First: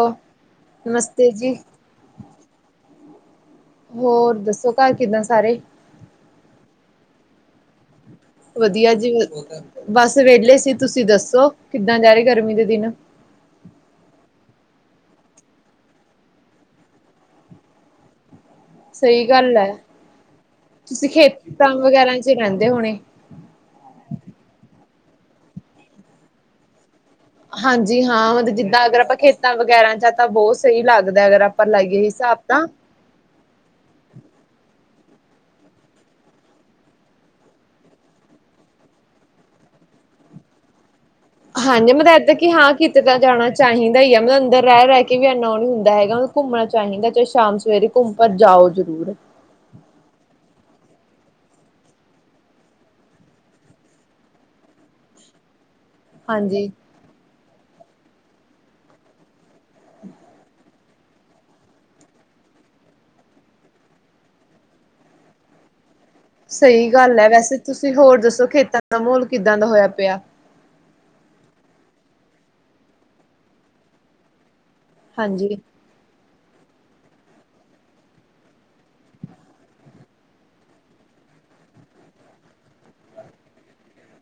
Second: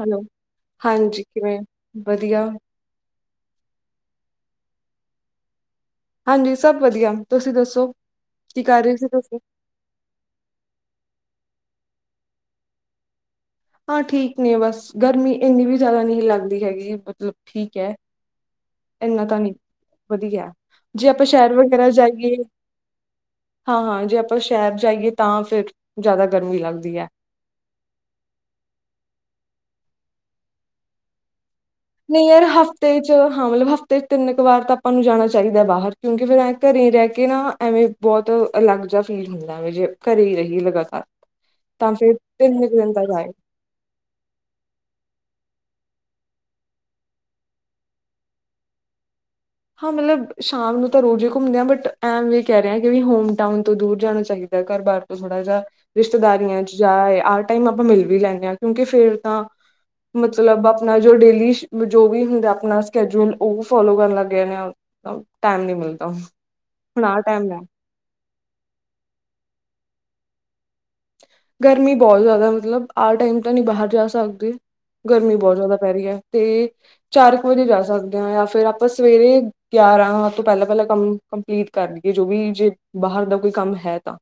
Hello, ਹਾਂਜੀ ਨਮਸਤੇ ਜੀ ਕਿਵੇਂ ਵਧੀਆ। ਹੋਰ ਦੱਸੋ, ਘਰ ਕਿੱਦਾਂ ਸਾਰੇ? ਹਾਂਜੀ ਸਭ ਵਧੀਆ, ਤੁਸੀਂ ਦੱਸੋ? ਕੀ ਕਰ ਵਧੀਆ ਰਹੇ ਸੀ ਜੀ, ਤੁਸੀਂ ਬਸ ਵੇਹਲੇ ਸੀ ਤੁਸੀਂ ਦੱਸੋ? ਕਿੱਦਾਂ ਜਾ ਰਹੀ, ਗਰਮੀ ਦੇ ਦਿਨ? ਹਾਂ ਠੀਕ ਬਸ ਗਰਮੀ ਇੰਨੀ ਵੀ ਜ਼ਿਆਦਾ ਨਹੀਂ ਲੱਗਦੀ, ਹੈਗੀ ਮਤਲਬ ਠੀਕ ਹੈ । ਇੰਨਾ ਸਹੀ ਤਾਂ ਨਹੀਂੀ ਗੱਲ ਹੈ ਵਧੀਆ ਜੇ ਤੁਸੀਂ ਆਪਾਂ ਸ਼ਹਿਰ ਖੇਤਾਂ ਵਗੈਰਾ ਜਾਈਏ ਚ ਰਹਿੰਦੇ ਹੋਣੇ ਹਾਂ, ਹਾਂ ਜੇ ਆਪਾਂ ਸ਼ਹਿਰ ਜਾਈਏ ਤਾਂ ਫੇਿਰ ਜ਼ਿਆਦਾ ਗਰਮੀ ਲੱਗਦੀ ਹੈ। ਹਾਂਜੀ ਹਾਂ ਮਤਲਬ ਜਿੱਦਾਂ ਅਗਰ ਆਪਾਂ ਖੇਤਾਂ ਵਗੈਰਾ ਚ ਤਾਂ ਬਹੁਤ ਸਹੀ ਲੱਗਦੈ ਅਗਰ ਆਪ ਨਹੀਂ ਯਾਰ ਹਫ਼ਤੇ ਚ ਹਾਂ ਮਤਲਬ ਹਫ਼ਤੇ ਚ ਤਿੰਨ ਕੁ ਵਾਰ ਤਾਂ ਤੁਹਾਨੂੰ ਜਾਣਾ ਚਾਹੀਦਾ ਬਾਹਰ ਕਿਉਂਕਿ ਫਿਰ ਘਰੇ ਹੀ ਰਹਿ ਕੇ ਨਾ ਐਵੇਂ ਬਹੁਤ ਅਲੱਗ ਜਿਹਾ ਫੀਲ ਹੁੰਦਾਵੇ ਜੇ ਘਰੇ ਹੀ ਰਹੀ ਲਗਾਤਾਰ ਹਾਂਜੀ ਤਾਂ ਫਿਰ ਮਤਲਬ ਇੱਦਾਂ ਕਿ ਤਿੰਨ ਹਾਂ ਕੁ ਦਿਨ ਕਿਤੇ ਤਾਂ ਜਾਏ ਜਾਣਾ ਚਾਹੀਦਾ ਹੀ ਆ ਮਤਬ ਅੰਦਰ ਰਹਿ ਰਹਿ ਕੇ ਵੀ ਇੰਨਾ ਉਹ ਨਹੀਂ ਹੁੰਦਾ ਹੈਗਾ ਉਨੁੰ ਘੁੰਮਣਾ ਚਾਹੀਦਾ ਚਾਹੇ ਸ਼ਾਮ ਸਵੇਰੇ ਘੁੰਮ ਪਰ ਜਾਓ ਜ਼ਰੂਰ ਹਾਂ ਮਤਲਬ ਸ਼ਾਮ ਨੂੰ ਤਾਂ ਰੋਜ਼ ਹੀ ਘੁੰਮਦੇ ਆਾਂ ਬਟ ਐਮ ਵੀ ਕਹਿ ਰਹੇ ਕਿ ਹੋਮਟਾਊਨ ਤੋਂ ਦੂਰ ਜਾਣਾ ਚਾਹੀਦਾ ਘਰ ਬਾਰਰ ਤੋਂ ਥੋੜਾ ਜਿਹਾ ਰਿਸ਼ਤੇਦਾਰੀਆਂ ਹਾਂਜੀ ਚ ਜਾ ਆਏ ਟਾਈਮ ਆਪਾਂ ਮਿਲ ਵੀ ਲੈਂਦੇ ਹ ਕਿਉਂਕਿ ਫੇਰ ਤਾਂ ਮਤਲਬ ਆਪਣਾ ਜੋ ਡੇਲੀ ਸ਼ ਜੋ ਵੀ ਹੁੰਦਾ ਆਪਣਾ ਸਕੈਜਯ੍ਹੂਲ ਉਹ ਫੋਲੋ ਕਰਨ ਲੱਗ ਪੈਨੇ ਆ ਟਾਈਮ ਨੀ ਮਿਲਦਾ ਹੁਣ ਸਹੀ ਗੱਲ ਆਹ ਹੈ ਟਾਈਮ ਵੈਸੇ ਤੁਸੀਂ ਹੋਰ ਦੱਸੋ ਖੇਤਾਂ ਦਾ ਮਾਹੌਲ ਕਿੱਦਾਂ ਦਾ ਹੋਇਆ ਪਿਆ ਗਰਮੀ ਬਹੁਤ ਜ਼ਿਆਦਾ ਮਤਲਬ ਆ ਟਾਈਮ ਤਾਂ ਨਹੀਂ ਬਾਹਰ ਜਾ ਸਕਦੇ ਗਰਮੀ ਬਹੁਤ ਹਾਂਜੀ। ਜ਼ਿਆਦਾ ਪੈ ਰਹੀ ਹੈ ਤੇ ਚਾਰ ਕੁ ਵਜੇ ਜਾ ਸਕਦੇ ਹਾਂ ਜਾਂ ਫੇਰ ਆਪਾਂ ਸਵੇਰੇ ਗਿਆਰਾਂ ਤੋਂ ਪਹਿਲਾਂ ਪਹਿਲਾਂ ਕੰਮ ਕੰਪਲੀਟ ਕਰ ਦੀਏ ਜੋ ਵੀ ਜੇ ਬਾਹਰ ਦਾ ਕੋਈ ਕੰਮ ਹੈ ਤਾਂ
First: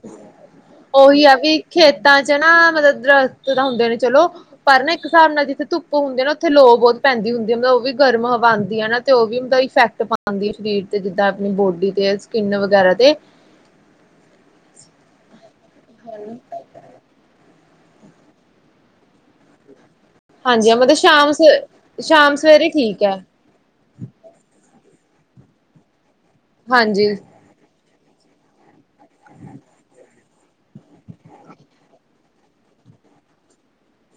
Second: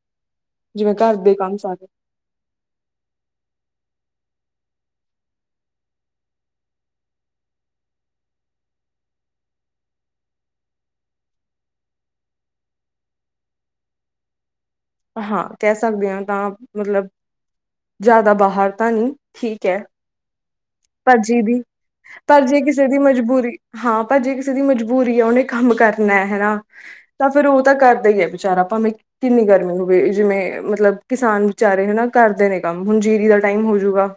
ਜਿਵੇਂ ਘਰ ਉਹੀ ਦੇ ਆ ਕੰਮ ਵੀ ਸਾਰੇ ਖੇਤਾਂ ਚ ਨਾ ਮਤਲਬ ਦਰਖਤ ਤਾਂ ਹੁੰਦੇ ਨੇ ਚਲੋ ਪਰ ਨਾ ਇੱਕ ਹਿਸਾਬ ਨਾਲ ਜਿੱਥੇ ਧੁੱਪ ਹੁੰਦੀ ਨਾ ਉੱਥੇ ਲੋ ਬਹੁਤ ਪੈਂਦੀ ਹੁੰਦੀ ਹੈ ਮਤਲਬ ਉਹ ਵੀ ਗਰਮ ਹਵਾ ਆਉਂਦੀ ਹੈ ਨਾ ਤੇ ਉਹ ਵੀ ਮਤਦਾ ਇਫੈਕਟ ਪਾਉਂਦੀ ਹੈ ਸਰੀਰ ਤੇ ਜਿੱਦਾਂ ਆਪਣੀ ਬੋਡੀ ਤੇ ਸਕਿੰਨ ਵਗੈਰਾ ਤੇ ਹਾਂ ਕਹਿ ਸਕਦੇ ਹਾਂ ਤਾਂ ਮਤਲਬ ਜ਼ਿਆਦਾ ਬਾਹਰ ਤਾਂ ਨਹੀਂ ਠੀਕ ਹੈ ਹਾਂਜੀ ਮਤਲਬ ਪਰ ਸ਼ਾਮ ਸ ਜੀ ਦੀ ਸ਼ਾਮ ਪਰ ਜੇ ਸਵੇਰੇ ਕਿਸੇ ਦੀ ਠੀਕ ਹੈ ਮਜਬੂਰੀ ਹਾਂ ਪਰ ਜੇ ਕਿਸੇ ਦੀ ਮਜਬੂਰੀ ਆ ਉਹਨੇ ਕੰਮ ਕਰ ਨੈ ਹਨਾ ਹਾਂਜੀ। ਤਾਂ ਫੇਿਰ ਉਹ ਤਾਂ ਕਰ ਦਾ ਹੀ ਹੈ ਵਿਚਾਰਾ ਭਾਵੇਂ ਕਿੰਨੀ ਗਰਮੀ ਹੋਵੇ ਜਿਵੇਂ ਮਤਲਬ ਕਿਸਾਨ ਵਿਚਾਰੇ ਹਨਾ ਕਰਦੇ ਨੇ ਕੰਮ ਹੁਣ ਜੀਰੀ ਦਾ ਟਾਈਮ ਹੋਜੂਗਾ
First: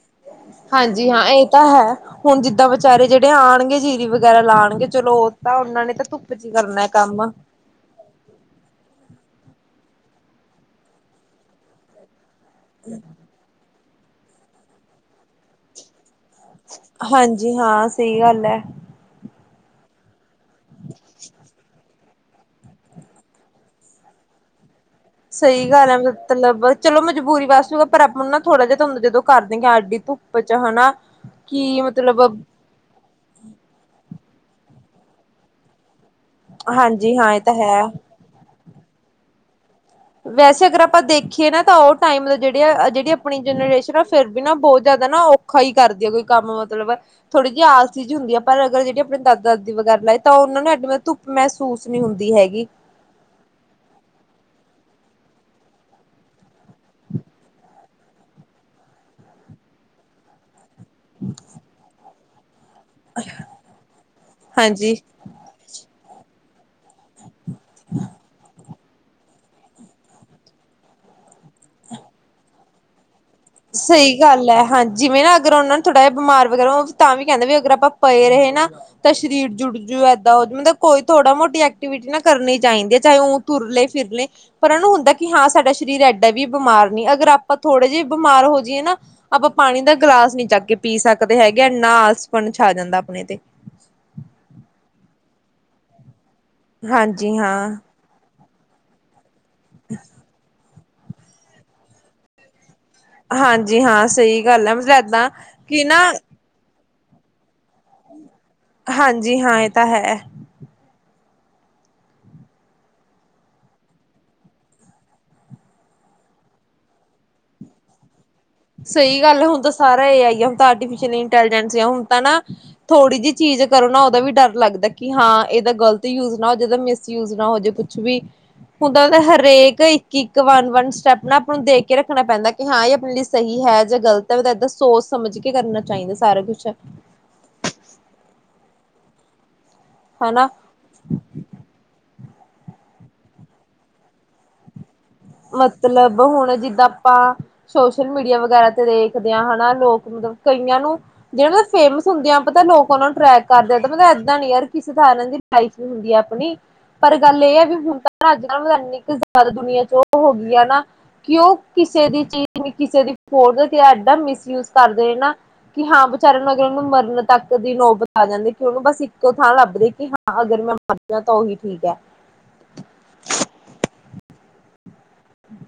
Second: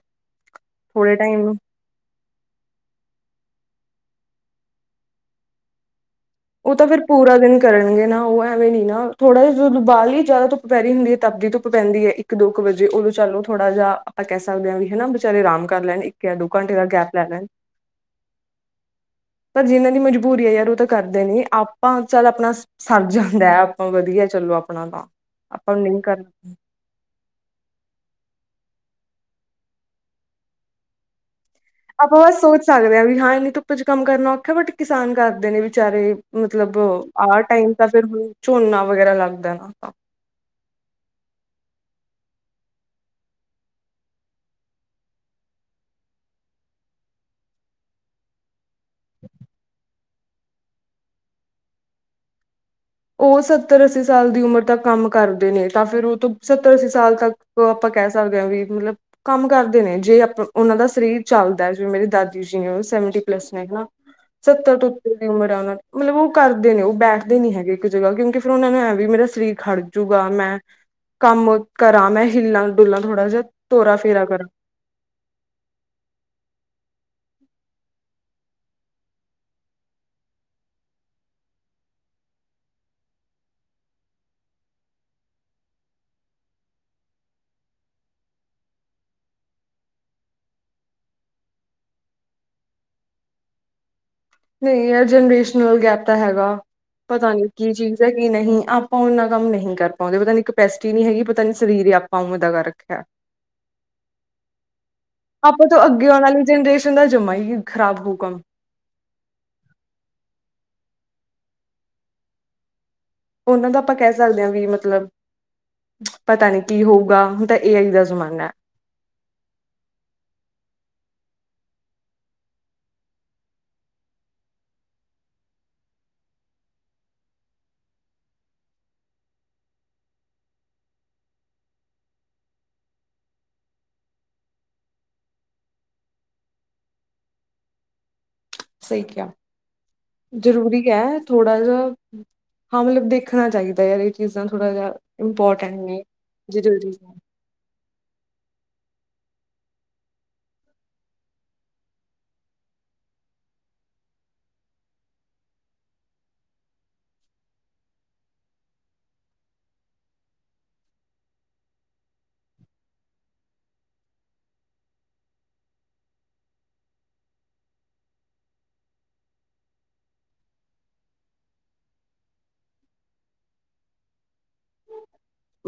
ਹਾਂਜੀ ਥੋੜੇ ਹਾਂ ਇਹ ਟਾਈਮ ਤਾਂ ਹੈ ਹੁਣ ਜਿੱਦਾਂ ਵਿਚਾਰੇ ਜਿਹੜੇ ਆਉਣਗੇ ਜੀ ਵਗੈਰਾ ਲਾਣਗੇ ਚਲੋ ਉਹ ਤਾਂ ਉਹਨਾਂ ਨੇ ਤਾਂ ਧੁਪ ਉਹ ਤਾਂ ਫੇਰ ਪੂਰਾ ਦਿਨ ਕਰਨਗੇ ਨਾ ਉਹ ਐਵੇਂ ਨੀ ਨਾ ਥੋੜਾ ਜਦੋਂ ਬਾਲੀ ਈ ਜ਼ਾਦਾ ਧੁੱਪ ਪੈ ਰੀ ਹੁੰਦੀ ਹੈ ਤਪਦੀ ਧੁੱਪ ਪੈਂਦੀ ਹੈ ਇਕ ਇੱਕ ਦੋ ਕੁ ਵਜੇ ਉਦੋਂ ਚਲ ਥੋੜਾ ਜਿਹਾ ਆਪਾਂ ਕਹਿ ਸਕਦੇ ਹਾਂ ਵੀ ਹੈਨਾ ਵਿਚਾਰੇ ਆਰਾਮ ਕਰ ਲੈਣ ਇੱਕ ਜਾਂ ਦੋ ਘੰਟੇ ਦਾ ਗੈਪ ਲੈ ਲੈਣ ਹਾਂਜੀ ਹਾਂ ਸਹੀ ਗੱਲ ਹੈ ਪਰ ਜਿਹਨਾਂ ਦੀ ਮਜਬੂਰੀ ਹੈ ਯਾਰ ਦੇ ਨੇ ਆਪ ਆਪਾਂ ਚੱਲ ਆਪਣਾ ਸਰ ਜਾਂਦੈ ਆਪਾਂ ਵਧੀਆ ਚਲੋ ਆਪ ਸਹੀ ਗੱਲ ਹੈ, ਮਤਲਬ ਚਲੋ ਮਜਬੂਰੀ ਵਾਸਤੇ ਪਰ ਆਪਾਂ ਨੂੰ ਨਾ ਥੋੜਾ ਜਿਹਾ। ਤੁਹਾਨੂੰ ਜਦੋਂ [unintelligible] ਸਾਡੀ ਧੁੱਪ ਚ ਹਨਾ। ਕੀ ਆਪਾਂ ਮਤਲਬ ਬਸ ਸੋਚ ਸਕਦੇ ਹਾਂ ਵੀ ਹਾਂ ਬੀ ਇਨੀਂ ਧੂੱਪ ਚ ਕੰਮ ਕਰਨਾ। ਬਟ ਕਿਸਾਨ ਕਰਦੇ ਨੇ ਵਿਚਾਰੇ, ਮਤਲਬ ਹਾਂਜੀ ਹਾਂ ਆਹ ਇਹ ਟਾਈਮ ਹੈ। ਤਾਂ ਫਿਰ ਹੁਣ ਝੋਨਾ ਵਗੈਰਾ ਲੱਗਦੈ। ਹਾਂ, [inaudible] ਵੈਸੇ ਅਗਰ ਆਪਾਂ ਦੇਖੀਏ, ਨਾ ਤਾਂ ਉਹ ਟਾਇਮ ਜਿਹੜੇ ਜਿਹੜੀ ਆਪਣੀ ਜਨਰੇਸ਼ਨ ਆ ਫੇਰ ਵੀ ਨਾ ਬਹੁਤ ਜ਼ਿਆਦਾ ਨਾ ਔਖਾ ਹੀ ਕਰਦੀ ਸੀ ਕੰਮ ਮਤਲਬ ਥੋੜੀ ਜਿਹੀ ਆਲਸੀ ਹੁੰਦੀ ਆ ਪਰ ਅਗਰ ਜਿਹੜੀ ਆਪ ਦਾਦਾ-ਦਾਦੀ ਵਗੈਰਾ ਲਾਏ ਤਾਂ ਉਹਨਾਂ ਨੂੰ ਧੁੱਪ ਮਹਿਸੂਸ ਨਹੀਂ ਹੁੰਦੀ ਹੈਗੀ। ਉਹ ਸੱਤਰ ਅੱਸੀ ਸਾਲ ਦੀ ਉਮਰ ਤੱਕ ਕੰਮ ਕਰਦੇ ਨੇ ਤਾਂ ਫਿਰ ਉਹ ਤੋਂ ਸੱਤਰ ਅੱਸੀ ਸਾਲ ਤੱਕ ਆਪਾਂ ਕਹਿ ਸਕਦੇ ਹਾਂ, ਵੀ ਮਤਲਬ ਕੰਮ ਕਰਦੇ ਨੇ ਜੇ ਆਪ ਉਹਨਾਂ ਦਾ ਸਰੀਰ ਚੱਲਦਾ ਜਿਵੇਂ ਮੇਰੀ ਦਾ ਦੀ ਨੇ ਉਹ ਸੈਵਟੀ ਪਲੱਸ ਨੇ ਹਨਾ, ਸੱਤਰ ਤੋਂ ਹਾਂਜੀ। ਉੱਪਰ ਦੀ ਉਮਰ ਹੈ ਉਹਨਾਂ ਮਤਲਬ ਉਹ ਕਰਦੇ ਨੇ ਉਹ ਬੈਠਦੇ ਨੀ ਹੈ। ਜਗਾ ਕਿਉਂਕਿ ਫਿਰ ਉਹਨਾਂ ਨੂੰ ਐ ਵੀ ਮੇਰਾ ਸਰੀਰ ਖੜ ਜੂਗਾ ਮੈਂ ਕੰਮ ਕਰਾਂ ਮੈਂ ਹਿੱਲਾਂ ਡੁਲਾਂ ਥੋੜਾ ਜਿਹਾ, ਤੋਰਾ ਸਹੀ ਫੇਰਾ ਕਰਾਂ ਗੱਲ ਹੈ, ਹਾਂ ਜਿਵੇਂ ਨਾ ਅਗਰ ਉਹਨਾਂ ਨੂੰ ਥੋੜਾ ਜਿਹਾ ਬਿਮਾਰ ਵਗੈਰਾ ਤਾਂ ਵੀ ਕਹਿੰਦਾ ਵੀ ਅਗਰ ਆਪਾਂ ਪਏ ਰਹੇ ਨਾ ਤਾਂ ਸਰੀਰ ਜੁੜ ਜੂ ਏਦਾਂ ਹੋ ਜੂ ਮਤਲਬ ਕੋਈ ਥੋੜਾ ਮੋਟੀ ਐਕਟੀਵਿਟੀ ਨਾ ਕਰਨੀ ਚਾਹੀਦੀ ਹੈ ਚਾਹੇ ਉਹ ਤੁਰਲੇ ਫਿਰਲੇ ਏ ਪਰ ਉਹਨ ਨੂੰ ਹੁੰਦਾ ਕਿ ਹਾਂ ਸਾਡਾ ਸਰੀਰ ਐਡਾਂ ਵੀ ਬਿਮਾਰ ਨੀ ਅਗਰ ਆਪਾਂ ਥੋੜੇ ਜਿਹੇ ਬਿਮਾਰ ਹੋ ਜਾਈਏ ਨਾ ਆਪਾਂ ਪਾਣੀ ਦਾ ਗਿਲਾਸ ਨੀ ਚੱਕ ਕੇ ਪੀ ਸਕਦੇ ਹੈਗੇ, ਏਨਾ ਆਲਸਪਣ ਛਾ ਜਾਂਦਾ ਆਪਣੇ ਤੇ। ਨਹੀਂ ਯ ਜਨਰੇਸ਼ਨਲ ਗੈਪ ਤਾਂ ਹੈ ਪਤਾ ਹਾਂਜੀ ਨੀ ਹਾਂ ਕੀ ਚੀਜ਼ ਹੈ ਕੀ ਨਹੀਂ, ਆਪਾ ਕੰਮ ਨਹੀਂ ਕਰ ਪਾਉਂਦੇ ਪਤਾ ਨੀ ਇੱਕ ਪੈਸੇ ਨਹੀਂ ਹੈਗੀ ਪਤਾ ਨੀ ਸਰੀਰ ਹੀ ਆਪਾਂ ਉਵੇਂ ਦਾ ਕਰ ਰੱਖਿਆ। ਹਾਂਜੀ ਹਾਂ ਸਹੀ ਗੱਲ ਹੈ। ਏਦਾਂ ਆਪਾਂ ਤੋਂ ਕਿ ਨਾ ਅੱਗੇ ਆਉਣ ਵਾਲੀ ਜਨਰੇਸ਼ਨ ਚੰਗਾ ਜੰਮਾ ਹੀ ਖਰਾਬ ਹੋਉ ਕੰਮ, ਹਾਂਜੀ ਹਾਂ ਇਹ ਤਾਂ ਹੈ, ਉਹਨਾਂ ਦਾ ਆਪਾਂ ਕਹਿ ਸਕਦੇ ਹਾਂ ਵੀ ਮਤਲਬ ਪਤਾ ਨੀ ਕੀ ਹੋਊਗਾ, ਹੁਣ ਤਾਂ ਏ ਆਈ ਦਾ ਜ਼ਮਾਨਾ ਹੈ। ਸਹੀ ਗੱਲ ਹੁਣ ਤਾਂ ਸਾਰਾ ਏ ਆਈ ਐ ਹੁਣ ਆਰਟੀਫਿਸ਼ ਇੰਟੈਲੀਜੈਂਸ ਹੁਣ ਤਾਂ ਨਾ ਥੋੜੀ ਜਿਹੀ ਚੀਜ਼ ਕਰੋ ਨਾ ਉਹਦਾ ਵੀ ਡਰ ਲੱਗਦਾ, ਕਿ ਹਾਂ ਇਹਦਾ ਗ਼ਲਤ ਯੂਜ ਨਾ ਹੋ ਏਦਾ ਮਿਸਯੂਜ ਨਾ ਹੋ ਜੇ ਕੁਛ ਵੀ ਹੁਣ ਤਾਂ ਹਰੇਕ ਇੱਕ ਇੱਕ ਵਨ ਵਨ ਸਟੈਪ ਨਾ ਆਪ ਨੂੰ ਦੇਖ ਕੇ ਰੱਖਣਾ ਪੈਂਦਾ ਕਿ ਹਾਂ ਇਹ ਆਪਣੀ ਲਈ ਸਹੀ ਹੈ ਜਾਂ ਗ਼ਲਤ ਹੈ, ਉਹ ਤਾਂ ਏਦਾਂ ਸੋਚ ਸਮਝ ਕੇ ਕਰਨਾ ਚਾਹੀਦਾ ਸਾਰਾ ਕੁਛ ਠੀਕ ਏ, ਹਨਾ ਜ਼ਰੂਰੀ ਹੈ ਥੋੜਾ ਜਿ ਹਾਂ ਮਤਲਬ ਦੇਖਣਾ ਚਾਹੀਦਾ ਯਾਰ ਇਹ ਚੀਜ਼ਾਂ ਥੋੜਾ ਜਿਹਾ, ਇੰਪੋਰਟੈਂਟ ਨੇ ਮਤਲਬ ਹੁਣ ਜਿੱਦਾਂ ਜ਼ਰੂਰੀ ਹੈ, ਆਪਾਂ ਸੋਸ਼ਲ ਮੀਡੀਆ ਵਗੈਰਾ। ਦੇਖਦੇ ਆ ਹਨਾ, ਲੋਕ ਮਤਲਬ ਕਈਆਂ ਨੂੰ ਜਿਹੜੇ ਮਤਲਬ ਫੇਮਸ ਹੁੰਦੇ ਆ ਪਤਾ ਲੋਕ ਉਹ ਨੂੰ ਟਰੈਕ ਕਰਦੇ ਆ ਮਤਲਬ ਏਦਾਂ ਨੀ ਯਾਰ ਕਿਸੇ ਥਰ ਇਹਨਾਂ ਦੀ ਲਾਈਫ ਨੀ ਹੁੰਦੀ ਆਪਣੀ ਪਰ ਗੱਲ ਇਹ ਹੈ, ਵੀ ਹੁਣ ਤਾਂ ਅੱਜ ਕੱਲ ਮਤਲਬ ਇੰਨੀ ਕੁ ਜ਼ਿਆਦਾ ਦੁਨੀਆਂ ਚੋਂ ਔ ਹੋ ਗਿਆ ਨਾ ਕਿ ਉਹ ਕਿਸੇ ਦੀ ਚੀਜ਼ ਕਿਸੇ ਦੀ ਖੋਰ ਦਾ ਤੇ ਐਡਾ ਮਿਸਯੂਜ ਕਰਦੇ ਨਾ ਕਿ ਹਾਂ ਵਿਚਾਰਿਆਂ ਨੂੰ ਅਗਰ ਉਹਨੂੰ ਮਰਨ ਤੱਕ ਦੀ ਨੋਬਤ ਆ ਜਾਂਦੇ ਕਿ ਉਹਨੂੰ ਬਸ ਇੱਕੋ ਥਾਂ ਲੱਭਦੇ ਕਿ ਹਾਂ ਅਗਰ ਮੈਂ ਮਰਜਾ ਤਾਂ ਉਹੀ ਠੀਕ ਹੈ।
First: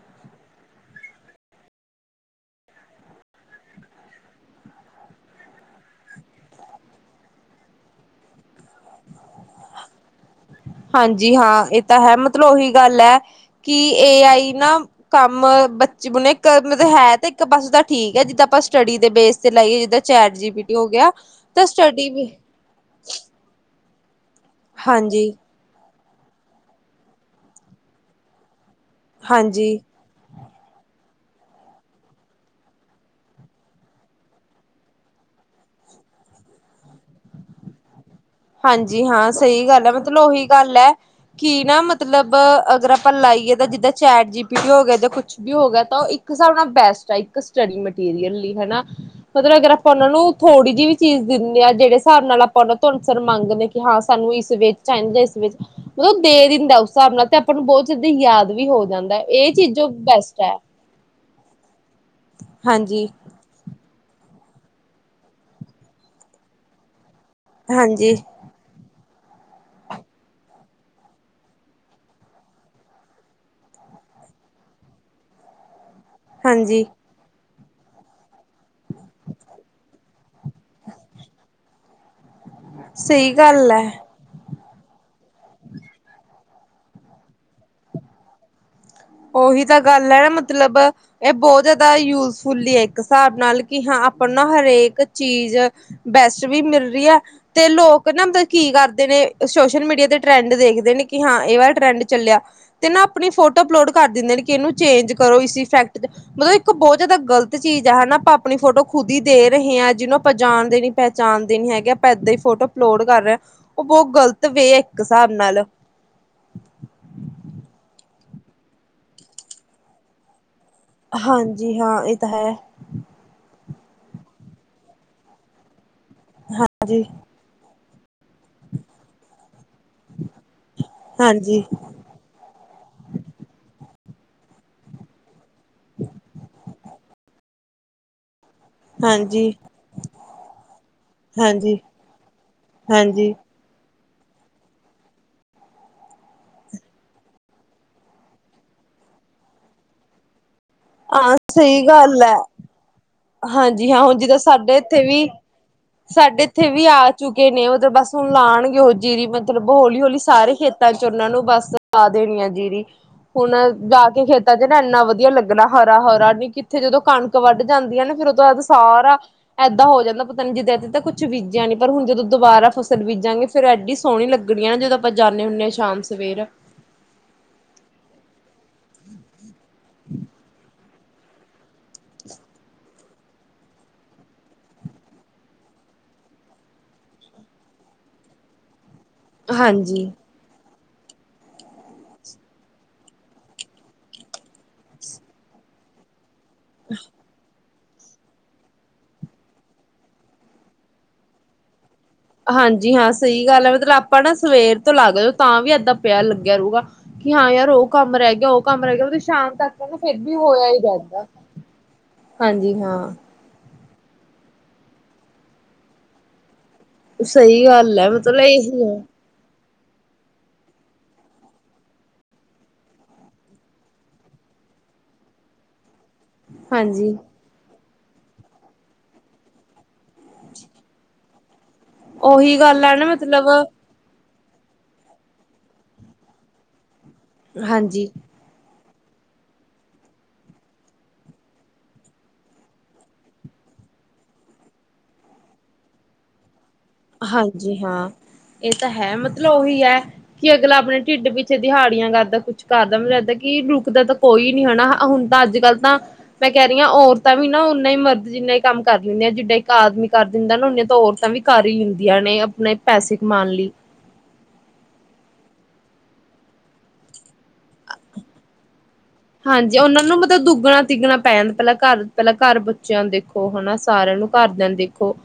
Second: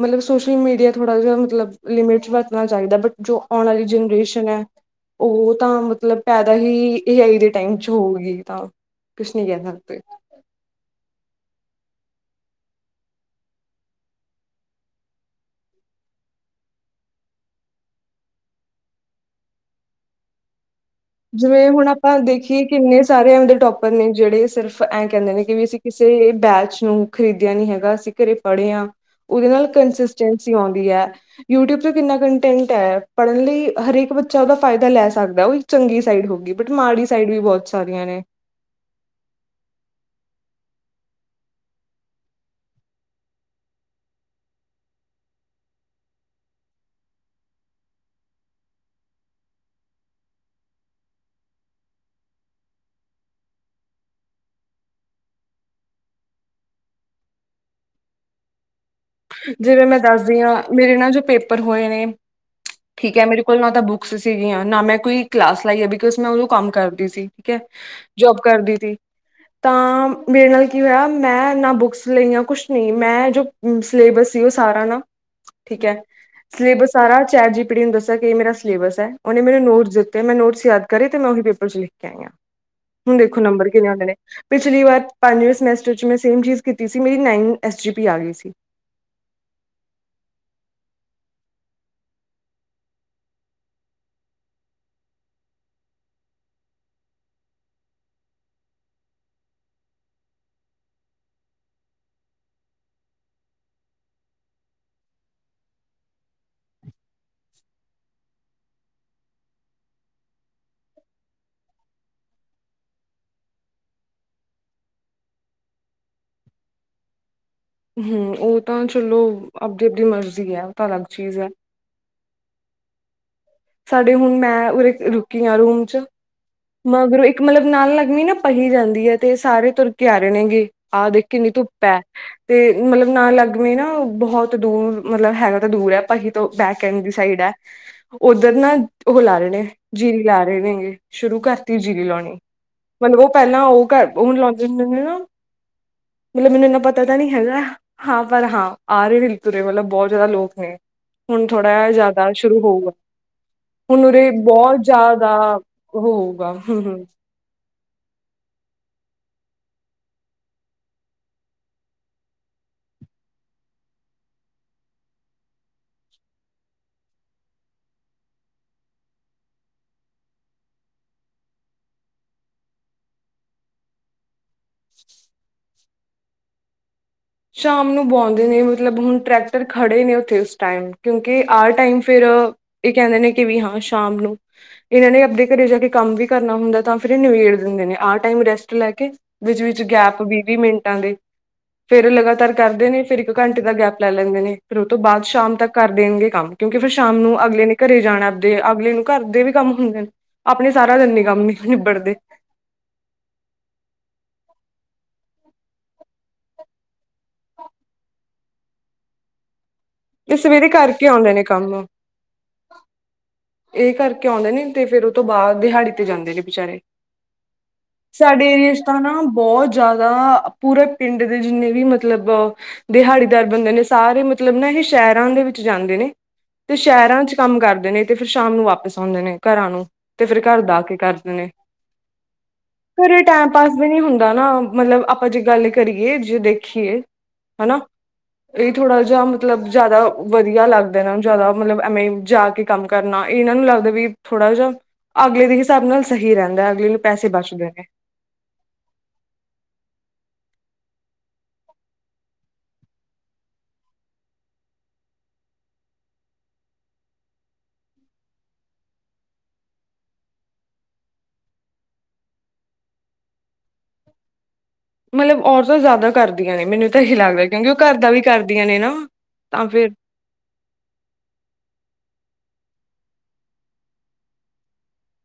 ਮਤਲਬ ਸੋਸ਼ਲ ਮੀਡੀਆ, ਥੋੜ੍ਹਾ ਜਿਹਾ ਮਤਲਬ ਲਿਮਿਟ ਚ ਵਰਤਣਾ ਚਾਹੀਦਾ, ਬਟ ਜੋ ਆਉਣ ਵਾਲੀ ਜਨਰੇਸ਼ਨ ਹੈ ਉਹ ਤਾਂ ਮਤਲਬ ਪੈਦਾ ਹੀ ਐ ਆਈ ਦੇ ਟਾਈਮ ਚ ਹੋਗੀ, ਤਾਂ ਕੁਛ ਨ ਕਹਿ ਸਕਦੇ। ਹਾਂਜੀ ਹਾਂ ਇਹ ਤਾਂ ਹੈ, ਮਤਲਬ ਉਹੀ ਗੱਲ ਹੈ ਕਿ ਏ ਆਈ ਨਾ ਕੰਮ ਬੱਚੇ ਬਨ ਇੱਕ ਮਤਲਬ ਹੈ ਤੇ ਇੱਕ ਪਾਸ ਤਾਂ ਠੀਕ ਹੈ, ਜਿੱਦਾਂ ਆਪਾਂ ਸਟੱਡੀ ਦੇ ਬੇਸ ਤੇ ਲਾਈਏ ਜਿੱਦਾਂ ਚੈਟ ਜੀਪੀ ਟੀ। ਹੋ ਗਿਆ ਤਾਂ ਜਿਵੇਂ ਹੁਣ ਸਟੱਡੀ ਆਪਾਂ ਵੀ ਦੇਖੀਏ, ਕਿੰਨੇ ਸਾਰੇਆਂ ਦੇ ਟੋਪ ਪੱਲੇ ਜਿਹੜੇ ਸਿਰਫ ਐ, ਹਾਂਜੀ ਕਹਿੰਦੇ ਨੇ ਕਿ ਵੀ ਅਸੀਂ ਕਿਸੇ ਵੀ [unintelligible] ਬੈਚ ਨੂੰ ਖਰੀਦਿਆ ਨੀ ਹੈਗਾ, ਅਸੀਂ ਘਰੇ ਪੜੇ ਹਾਂ। ਉਹਦੇ ਨਾਲ ਹਾਂਜੀ ਕੰਸਿਸਟੈਂਸੀ ਆਉਂਦੀ ਹੈ। ਯੂਟਿਊਬ ਤੋਂ ਕਿੰਨਾ ਕੰਟੈਂਟ ਹੈ। ਪੜ੍ਹਨ ਲਈ ਹਰੇਕ ਬੱਚਾ ਉਹਦਾ ਫਾਇਦਾ ਲੈ ਸਕਦਾ। ਉਹੀ ਚੰਗੀ ਸਾਈਡ ਹੋ ਗਈ ਬਟ ਮਾੜੀ ਸਾਈਡ ਵੀ ਬਹੁਤ ਸਾਰੀਆਂ ਨੇ। ਹਾਂਜੀ-ਹਾਂ, ਸਹੀ ਗੱਲ ਹੈ। ਮਤਲਬ, ਉਹੀ ਗੱਲ ਹੈ ਕਿ ਨਾ ਮਤਲਬ ਅਗਰ ਆਪਾਂ ਲਾਈਏ ਤਾਂ ਜਿੱਦਾਂ ਚੈਟ ਜੀ ਪੀ ਟੀ ਹੋ ਗਿਆ ਜਾਂ ਕੁਛ ਵੀ ਹੋ ਗਿਆ ਤਾਂ ਉਹ ਇੱਕ ਹਿਸਾਬ ਨਾਲ ਬੈਸਟ ਹੈ ਇੱਕ ਸਟੱਡੀ ਮਟੀਰੀਅਲ ਲਈ। ਹਨਾ, ਮਤਲਬ ਅਗਰ ਆਪਾਂ ਉਹਨਾਂ ਨੂੰ ਥੋੜ੍ਹੀ ਜਿਹੀ ਵੀ ਚੀਜ਼ ਦਿੰਦੇ ਹਾਂ। ਜਿਹੜੇ ਹਿਸਾਬ ਨਾਲ ਆਪਾਂ ਉਹਨਾਂ ਤੋਂ ਸਰ ਮੰਗਦੇ ਕਿ ਹਾਂ ਸਾਨੂੰ ਇਸ ਵੇ ਚ ਚਾਹੀਦਾ, ਇਸ ਵੇ ਚ। ਮਤਲਬ ਉਹ ਦੇ ਦਿੰਦਾ ਉਸ ਹਿਸਾਬ ਨਾਲ ਤੇ ਆਪਾਂ ਨੂੰ ਬਹੁਤ ਜਲਦੀ ਯਾਦ ਵੀ ਹੋ ਜਾਂਦਾ। ਇਹ ਚੀਜ਼ ਜਿਵੇਂ ਮੈਂ ਬੈਸਟ ਦੱਸਦੀ ਹੈ ਹਾਂ, ਮੇਰੇ ਨਾਲ ਜੋ ਪੇਪ ਪਰ ਹੋਇਆ ਇਹ ਹਾਂਜੀ ਠੀਕ ਹੈ। ਮੇਰੇ ਕੋਲ ਨਾ ਤਾਂ ਬੁੱਕ ਬੁਕਸ ਸੀਗੀਆਂ। ਨਾ ਮੈਂ ਕੋਈ ਕਲਾਸ ਲਾਈ ਆ ਬਿਕੋਜ਼ ਮੈਂ ਉਦੋਂ ਕੰਮ ਕਰਦੀ ਸੀ। ਠੀਕ ਹੈ, ਹਾਂਜੀ ਜੋਬ ਕਰਦੀ ਸੀ। ਤਾਂ ਮੇਰੇ ਨਾਲ ਕੀ ਹੋਇਆ, ਮੈਂ ਨਾ ਬੁੱਕਸ ਲਈਆ। ਕੁਛ ਨਹੀਂ, ਮੈਂ ਜੋ ਸਿਲੇਬਸ ਸੀ, ਉਹ ਸਾਰਾ ਨਾ। ਠੀਕ ਹੈ। ਹਾਂਜੀ ਸਿਲੇਬਸ ਸਾਰਾ ਚੈਟ ਜੀ ਪੜੀ ਨੂੰ ਦੱਸਿਆ ਕਿ ਇਹ ਮੇਰਾ ਸਿਲੇਬਸ ਹੈ। ਉਹਨੇ ਮੈਂਨੂੰ ਨੋਟਸ ਦਿੱਤੇ। ਮੈਂ ਨੋਟਸ ਯਾਦ ਕਰੇ ਤੇ ਮੈਂ ਉਹੀ ਪੇਪਰ ਚ ਲਿਖ ਕੇ ਆਈ ਆ। ਹੁਣ ਸਹੀ ਦੇਖੋ, ਨੰਬਰ ਗੱਲ ਕਿੰਨੇ ਹੈ ਆਉਂਦੇ ਨੇ। ਪਿਛਲੀ ਵਾਰ, ਪੰਜਵੇਂ ਸਮੈਸਟਰ 'ਚ ਮੈਂ ਸੇਮ ਚੀਜ਼ ਕੀਤੀ ਸੀ। ਮੇਰੀ ਨਾਈਨ ਐੱਸ ਜੀ ਪੀ ਆ ਗਈ ਸੀ। ਉਓਹੀ ਤਾਂ ਗੱਲ ਹੈ। ਨਾ, ਮਤਲਬ ਇਹ ਬਹੁਤ ਜਿਆਦਾ ਯੂਜਫੁੱਲ ਹੈ, ਇੱਕ ਹਿਸਾਬ ਨਾਲ ਕਿ ਹਾਂ ਆਪਾਂ ਨੂੰ ਨਾ, ਹਰੇਕ ਚੀਜ਼ ਬੈਸਟ ਵੀ ਮਿਲ ਰਹੀ ਹੈ ਤੇ ਲੋਕ ਨਾ ਮਤਲਬ ਕੀ ਕਰਦੇ ਨੇ, ਸੋਸ਼ਲ ਮੀਡੀਆ ਤੇ ਟਰੈਂਡ ਦੇਖਦੇ ਨੇ ਕਿ ਹਾਂ ਇਹ ਵਾਲਾ ਟਰੈਂਡ ਚੱਲਿਆ ਤੇ ਨਾ ਆਪਣੀ ਫੋਟੋ ਅਪਲੋਡ ਕਰ ਦਿੰਦੇ ਨੇ ਕਿ ਇਹਨੂੰ ਚੇਂਜ ਕਰੋ ਇਸ ਇਫੈਕਟ ਤੇ। ਮਤਲਬ, ਇੱਕ ਬਹੁਤ ਜਿਆਦਾ ਗ਼ਲਤ ਚੀਜ਼ ਆ। ਹਨਾ, ਆਪਾਂ ਆਪਣੀ ਫੋਟੋ ਖੁਦ ਹੀ ਦੇ ਰਹੇ ਹਾਂ। ਜਿਹਨੂੰ ਆਪਾਂ ਜਾਣਦੇ ਨੀ, ਪਹਿਚਾਣਦੇ ਨੀ ਹੈਗੇ। ਆਪਾਂ ਏਦਾਂ ਹੀ ਫੋਟੋ ਅਪਲੋਡ ਕਰ ਰਹੇ ਆ। ਉਹ ਬਹੁਤ ਗ਼ਲਤ ਵੇ ਆ ਇੱਕ ਹਿਸਾਬ ਨਾਲ। ਹਮ, ਉਹ ਤਾਂ ਚਲੋ, ਆਪਦੀ-ਆਪਦੀ ਮਰਜ਼ੀ ਹੈ। ਤਾਂ ਅਲੱਗ ਚੀਜ਼ ਹੈ ਹਾਂਜੀ, ਹਾਂ। ਇ ਤਾ ਹੈ ਸਾਡੇ ਹੁਣ ਮੈਂ, ਉਰੇ, ਰੁਕੀ ਆ ਰੂਮ ਚ। ਹਾਂਜੀ ਮਗਰੋਂ, ਇੱਕ ਮਤਲਬ ਨਾਲ ਲੱਗਮੀ ਨਾ, ਪਹੀ ਜਾਂਦੀ ਹੈ ਤੇ ਸਾਰੇ ਤੁਰ ਕੇ ਆ ਰਹੇ ਨੇਗੇ। ਆਹ ਦੇਖ, ਕਿੰਨੀ ਹਾਂਜੀ ਧੁੱਪ ਹੈ। ਤੇ ਮਤਲਬ ਨਾਲ ਲੱਗਵੇ ਨਾ ਬਹੁਤ ਦੂਰ, ਮਤਲਬ ਹੈਗਾ ਤਾਂ ਦੂਰ ਹੈ ਪਹੀ ਤੋਂ ਬੈਕ ਐਡ ਦੀ ਸਾਈਡ ਹੈ। ਉ ਉੱਧਰ ਨਾ, ਉਹ ਲਾ ਰਹੇ ਹਾਂਜੀ, ਨੇ। ਜੀਰੀ ਲਾ ਰਹੇ ਨੇਗੇ। ਸ਼ੁਰੂ ਹਾਂਜੀ, ਕਰਤੀ ਜੀਰੀ ਲਾਉਣੀ। ਮਤਲਬ, ਉਹ ਹਾਂਜੀ। ਪਹਿਲਾਂ, ਉਹ ਉਹ ਘਰ ਉਹ ਲਾਉਂਦੇ ਹੁੰਦੇ ਨੇ ਨਾ। ਮਤਲਬ ਮੈਨੂੰ ਇਨਾ ਪਤਾ ਤਾਂ ਨੀ ਹੈਗਾ। ਹਾਂ ਪਰ ਹਾਂ ਆ ਰਹੇ ਨੇ ਤੁਰੇ ਮਤਲਬ, ਬਹੁਤ ਜਿਆਦਾ ਲੋਕ ਨੇ। ਹਾਂ ਹੁਣ ਥੋੜ੍ਹਾ ਸਹੀ ਜਿਹਾ ਗੱਲ ਜ਼ਿਆਦਾ, ਹੈ, ਸ਼ੁਰੂ ਹੋਊਗਾ। ਹਾਂਜੀ ਹਾਂ ਹੁਣ ਉਰੇ, ਜਿੱਦਾਂ ਸਾਡੇ ਬਹੁਤ ਇੱਥੇ ਵੀ ਜ਼ਿਆਦਾ ਸਾਡੇ ਹੋਊਗਾ ਇੱਥੇ ਹਮ ਵੀ ਆ ਹਮ ਚੁੱਕੇ ਨੇ ਉਹ ਬਸ ਹੁਣ ਲਾਉਣਗੇ ਉਹ ਜੀਰੀ ਮਤਲਬ ਹੌਲੀ ਹੌਲੀ ਸਾਰੇ ਖੇਤਾਂ ਚ ਉਹਨਾਂ ਨੂੰ ਬਸ ਲਾ ਦੇਣੀ ਆ ਜੀਰੀ ਹੁਣ ਜਾ ਕੇ ਖੇਤਾਂ ਚ ਨਾ ਇੰਨਾ ਵਧੀਆ ਲੱਗਣਾ ਹਰਾ ਹਰਾ ਨੀ ਕਿੱਥੇ ਜਦੋਂ ਕਣਕ ਵੱਢ ਜਾਂਦੀ ਫਿਰ ਉਹਦੋਂ ਬਾਅਦ ਸਾਰਾ ਇਏਦਾਂ ਹੋ ਜਾਂਦਾ ਪਤਾ ਨੀ ਜਿੱਦਾਂ ਇਦ ਤਾਂ ਕੁਛ ਬੀਜਿਆ ਨੀ ਪਰ ਹੁਣ ਜਦੋਂ ਦੁਬਾਰਾ ਫਸਲ ਬੀਜਾਂਗੇ ਫਿਰ ਐਡੀ ਸੋਹਣੀ ਲੱਗਣੀ ਆ ਨਾ ਜਦੋਂ ਆਪਾਂ ਜਾਂਦੇ ਹੁੰਦੇ ਹਾਂ ਸ਼ਾਮ ਸਵੇਰ ਸ਼ਾਮ ਨੂੰ ਬੁਉਂਦੇ ਨੇ ਮਤਲਬ ਹੁਣ ਟਰੈਕ ਖੜੇ ਨਹੀਂ ਉਸ ਟਾਈਮ ਕਿਉਂਕਿ ਆਹ ਟਾਈਮ ਫਿਰ ਇਹ ਕਹਿੰਦੇ ਨੇ ਕਿ ਵੀ ਹਾਂ ਸ਼ਾਮ ਨੂੰ ਇਹਨਾਂ ਨੇ ਆਪਣੇ ਘਰੇ ਜਾ ਕੇ ਕੰਮ ਵੀ ਕਰਨਾ ਹੁੰਦਾ ਤਾਂ ਫਿਰ ਇਹ ਨਿਬੇੜ ਦਿੰਦੇ ਨੇ ਆਹ ਟਾਈਮ ਰੈਸਟ ਲੈ ਕੇ ਵਿੱਚ ਵਿੱਚ ਹਾਂਜੀ। ਗੈਪ ਵੀਹ ਵੀਹ ਮਿੰਟ ਤਾਂਗੇ ਫੇਰ ਲਗਾਤਾਰ ਕਰਦੇ ਨੇ ਫੇਿਰ ਇੱਕ ਘੰਟੇ ਦਾ ਗੈਪ ਲੈ ਲੈਂਦੇ ਨੇ ਫਿਰ ਉਹ ਤੋਂ ਬਾਅਦ ਸ਼ਾਮ ਤੱਕ ਕਰ ਦੇਣਗੇ ਕੰਮ ਕਿਉਂਕਿ ਫਿਰ ਸ਼ਾਮ ਨੂੰ ਅਗਲੇ ਨੇ ਘਰੇ ਜਾਣਾ ਆਪਦੇ ਅਗਲੇ ਨੂੰ ਘਰ ਦੇ ਵੀ ਕੰਮ ਹੁੰਦੇ ਨੇ ਆਪਣੇ ਸਾਰਾ ਦਿਨੇ ਕੰਮ ਹੀ ਨਿਬੜਦੇ ਹਾਂਜੀ ਹਾਂ ਸਹੀ ਗੱਲ ਹੈ ਮਤਲਬ ਆਪਾਂ ਨਾ ਸਵੇਰ ਤੋਂ ਲਾਗ ਜਾ ਤਾਂ ਵੀ ਇਏਦਾਂ ਪਿਆ ਲੱਗਿਆ ਰਹੂਗਾ ਕਿ ਹਾਂ ਯਾਰ ਉਹ ਕੰਮ ਰਹਿ ਗਿਆ ਉਹ ਕੰਮ ਰਹਿ ਗਿਆ ਮਤਲਬ ਸ਼ਾਮ ਤੱਕ ਕਹਿੰਦਾ ਫਿਰ ਵੀ ਇਹ ਸਵੇਰੇ ਹੋਇਆ ਹੀ ਕਰਕੇ ਰਹਦਾ ਆਉਂਦੇ ਨੇ ਕੰਮ ਹਾਂਜੀ ਹਾਂ ਇਹ ਕਰਕੇ ਆਉਂਦੇ ਨੇ ਤੇ ਫੇਰ ਉਹ ਤੋਂ ਬਾਅਦ ਦਿਹਾੜੀ ਤੇ ਜਾਂਦੇ ਨੇ ਬਚਾਰੇ ਸਹੀ ਗੱਲ ਹੈ ਮਤਲਬ ਇਹੀ ਆ ਤਾਂ ਨਾ ਬਹੁਤ ਜ਼ਿਆਦਾ ਪੂਰੇ ਪਿੰਡ ਦੇ ਜਿੰਨੇ ਵੀ ਮਤਲਬ ਦਿਹਾੜੀਦਾਰ ਬੰਦੇ ਨੇ ਸਾਰੇ ਮਤਲਬ ਨਾ ਇਹ ਸ਼ਹਿਰਾਂ ਦੇ ਵਿੱਚ ਜਾਂਦੇ ਨੇ ਤੇ ਹਾਂਜੀ। ਸ਼ਹਿਰਾਂ ਚ ਕੰਮ ਕਰਦੇ ਨੇ ਤੇ ਫਿਰ ਸ਼ਾਮ ਨੂੰ ਵਾਪਿਸ ਆਉਂਦੇ ਨੇ ਘਰਾਂ ਨੂੰ ਤੇ ਫਿਰ ਘਰ ਦਾ ਕੇ ਕਰਦੇ ਨੇ ਉਹੀ ਗੱਲ ਹੈ ਨਾ ਫਿਰ ਇਹ ਮਤਲਬ ਟਾਈਮ ਪਾਸ ਵੀ ਨਹੀਂ ਹੁੰਦਾ ਨਾ ਮਤਲਬ ਆਪਾਂ ਜੇ ਗੱਲ ਕਰੀਏ ਜੇ ਦੇਖੀਏ ਹਾਂਜੀ ਥੋੜ੍ਹਾ ਜਹਾ ਮਤਲਬ ਜਿਆਦਾ ਵਧੀਆ ਲੱਗਦਾ ਨਾ ਜ਼ਿਆਦਾ ਮਤਲਬ ਐਵੇਂ ਜਾ ਕੇ ਕੰਮ ਕਰਨਾ ਇਹਨਾਂ ਨੂੰ ਲੱਗਦਾ ਵੀ ਥੋੜਾ ਜਹਾ ਅਗਲੇ ਦੇ ਹਿਸਾਬ ਨਾਲ ਸਹੀ ਰਹਿੰਦਾ ਅਗਲੇ ਨੂੰ ਪੈਸੇ ਬਚਦੇ ਹਾਂਜੀ ਨੇ ਹਾਂ ਇਹ ਤਾਂ ਹੈ ਮਤਲਬ ਉਹੀ ਹੈ ਕਿ ਅਗਲਾ ਆਪਣੇ ਢਿੱਡ ਪਿੱਛੇ ਦਿਹਾੜੀਆਂ ਕਰਦਾ ਕੁਛ ਕਰਦਾ ਮੈਨੂੰ ਲੱਗਦਾ ਕਿ ਰੁਕਦਾ ਤਾਂ ਕੋਈ ਨੀ ਹੈਾ ਹੁਣ ਤਾਂ ਅੱਜ ਕੱਲ੍ਹ ਤਾਂ ਮੈਂ ਕਹਿ ਰਹੀ ਹਾਂ ਔਰਤਾਂ ਵੀ ਨਾ ਓਨਾ ਹੀ ਮਰਦ ਜਿੰਨਾ ਹੀ ਕੰਮ ਕਰਦੀ ਹੁੰਦੀਆਂ ਜਿੱਦਾਂ ਇੱਕ ਆਦਮੀ ਕਰ ਦਿੰਦਾ ਨਾ ਉਨੇ ਤਾਂ ਔਰਤਾਂ ਵੀ ਕਰੀ ਹੁੰਦੀਆਂ ਨੇ ਆਪਣੇ ਪੈਸੇ ਕਮਾਉਣ ਲਈ ਮਤਲਬ ਔਰਤਾਂ ਜ਼ਿਆਦਾ ਕਰਦੀਆਂ ਨੇ ਮੈਨੂੰ ਤਾਂ ਇਹੀ ਲੱਗਦਾ ਕਿਉਂਕਿ ਉਹ ਘਰ ਦਾ ਵੀ ਕਰਦੀਆਂ ਨੇ ਨਾ ਤਾਂ ਹਾਂਜੀ ਫਿਰ ਉਹਨਾਂ ਨੂੰ ਮਤਲਬ ਦੁੱਗਣਾ ਤਿੱਗਣਾ ਪੈ ਜਾਂਦਾ ਪਹਿਲਾਂ ਘਰ ਪਹਿਲਾਂ ਘਰ ਬੱਚਿਆਂ ਦੇਖੋ ਹਨਾ ਸਾਰਿਆਂ ਨੂੰ ਘਰਦਿਆਂ ਦੇਖੋ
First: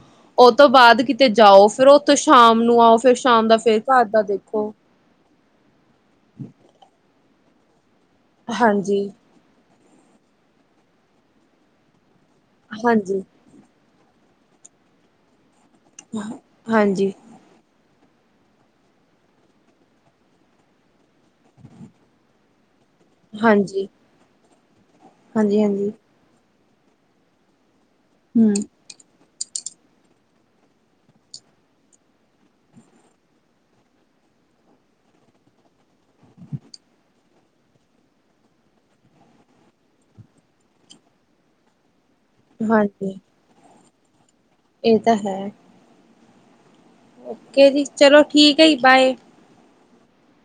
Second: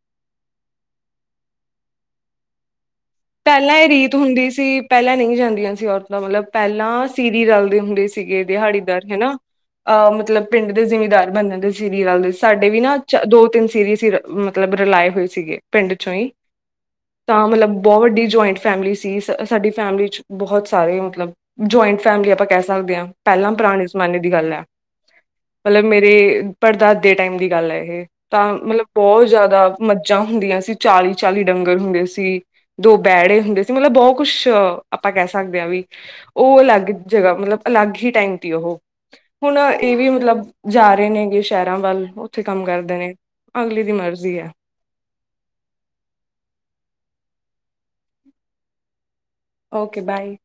ਉਹ ਤੋਂ ਬਾਅਦ ਕਿਤੇ ਜਾਓ ਫਿਰ ਉੱਥੋਂ ਸ਼ਾਮ ਨੂੰ ਆਓ ਫਿਰ ਸ਼ਾਮ ਦਾ ਪਹਿਲਾਂ ਫਿਰ ਇਹ ਘਰ ਰੀਤ ਦਾ ਹੁੰਦੀ ਦੇਖੋ ਸੀ ਪਹਿਲਾਂ ਨਹੀਂ ਜਾਂਦੀਆਂ ਸੀ ਔਰਤਾਂ ਮਤਲਬ ਪਹਿਲਾਂ ਸੀਰੀ ਰਲਦੇ ਹੁੰਦੇ ਸੀ ਸੀਗੇ ਦਿਹਾੜੀਦਾਰ ਹਾਂਜੀ ਹਨਾ ਅਹ ਮਤਲਬ ਪਿੰਡ ਦੇ ਜਿਮੀਦਾਰ ਬਣਣ ਦੇ ਸੀਰੀ ਰਲਦੀ ਸੀ ਸਾਡੇ ਵੀ ਨਾ ਹਾਂਜੀ ਦੋ ਤਿੰਨ ਸੀਰੀਜ਼ ਮਤਲਬ ਰਲਾਏ ਹੋਏ ਸੀਗੇ ਪਿੰਡ ਚੋਂ ਹੀ ਹਾਂਜੀ, ਤਾਂ ਮਤਲਬ ਬਹੁਤ ਵੱਡੀ ਜੁਆਇੰਟ ਫੈਮਿਲੀ ਸੀ ਸਾਡੀ ਫੈਮਿਲੀ ਚ, ਬਹੁਤ ਸਾਰੇ ਮਤਲਬ ਜੁਆਇੰਟ ਫੈਮਿਲੀ ਆਪਾਂ ਕਹਿ ਸਕਦੇ ਸਕਦੇ ਹਾਂ ਪਹਿਲਾਂ ਹਾਂਜੀ, ਪੁਰਾਣੇ ਜ਼ਮਾਨੇ ਦੀ ਗੱਲ ਹੈ, ਹਾਂਜੀ, ਮਤਲਬ ਹਾਂਜੀ। ਮੇਰੇ ਪੜਦਾਦੇ ਦੇ ਟਾਈਮ ਦੀ ਗੱਲ ਹੈ ਇਹ ਤਾਂ ਹੂੰ। ਮਤਲਬ ਬਹੁਤ ਜ਼ਿਆਦਾ ਮੱਝਾਂ ਹੁੰਦੀਆਂ ਸੀ ਚਾਲੀ ਚਾਲੀ ਡੰਗਰ ਹੁੰਦੇ ਸੀ ਦੋ ਬਹਿੜੇ ਹੁੰਦੇ ਸੀ ਮਤਲਬ ਬਹੁਤ ਕੁਛ ਆਪਾਂ ਕਹਿ ਸਕਦੇ ਹਾਂ ਵੀ ਉਹ ਅਲੱਗ ਜਗ੍ਹਾ ਮਤਲਬ ਅਲੱਗ ਹੀ ਟਾਈਮ ਸੀ ਉਹ ਹੁਣ ਇਹ ਵੀ ਮਤਲਬ ਜਾ ਰਹੇ ਨੇ ਸ਼ਹਿਰਾਂ ਵੱਲ ਉੱਥੇ ਕੰਮ ਕਰਦੇ ਨੇ ਹਾਂਜੀ, ਅਗਲੀ ਮਰਜ਼ੀ ਆ! ਇਹ ਤਾਂ ਹੈ! ਓਕੇ ਜੀ ਚਲੋ ਠੀਕ ਹੈ ਜੀ ਬਾਏ ਓਕੇ ਬਾਏ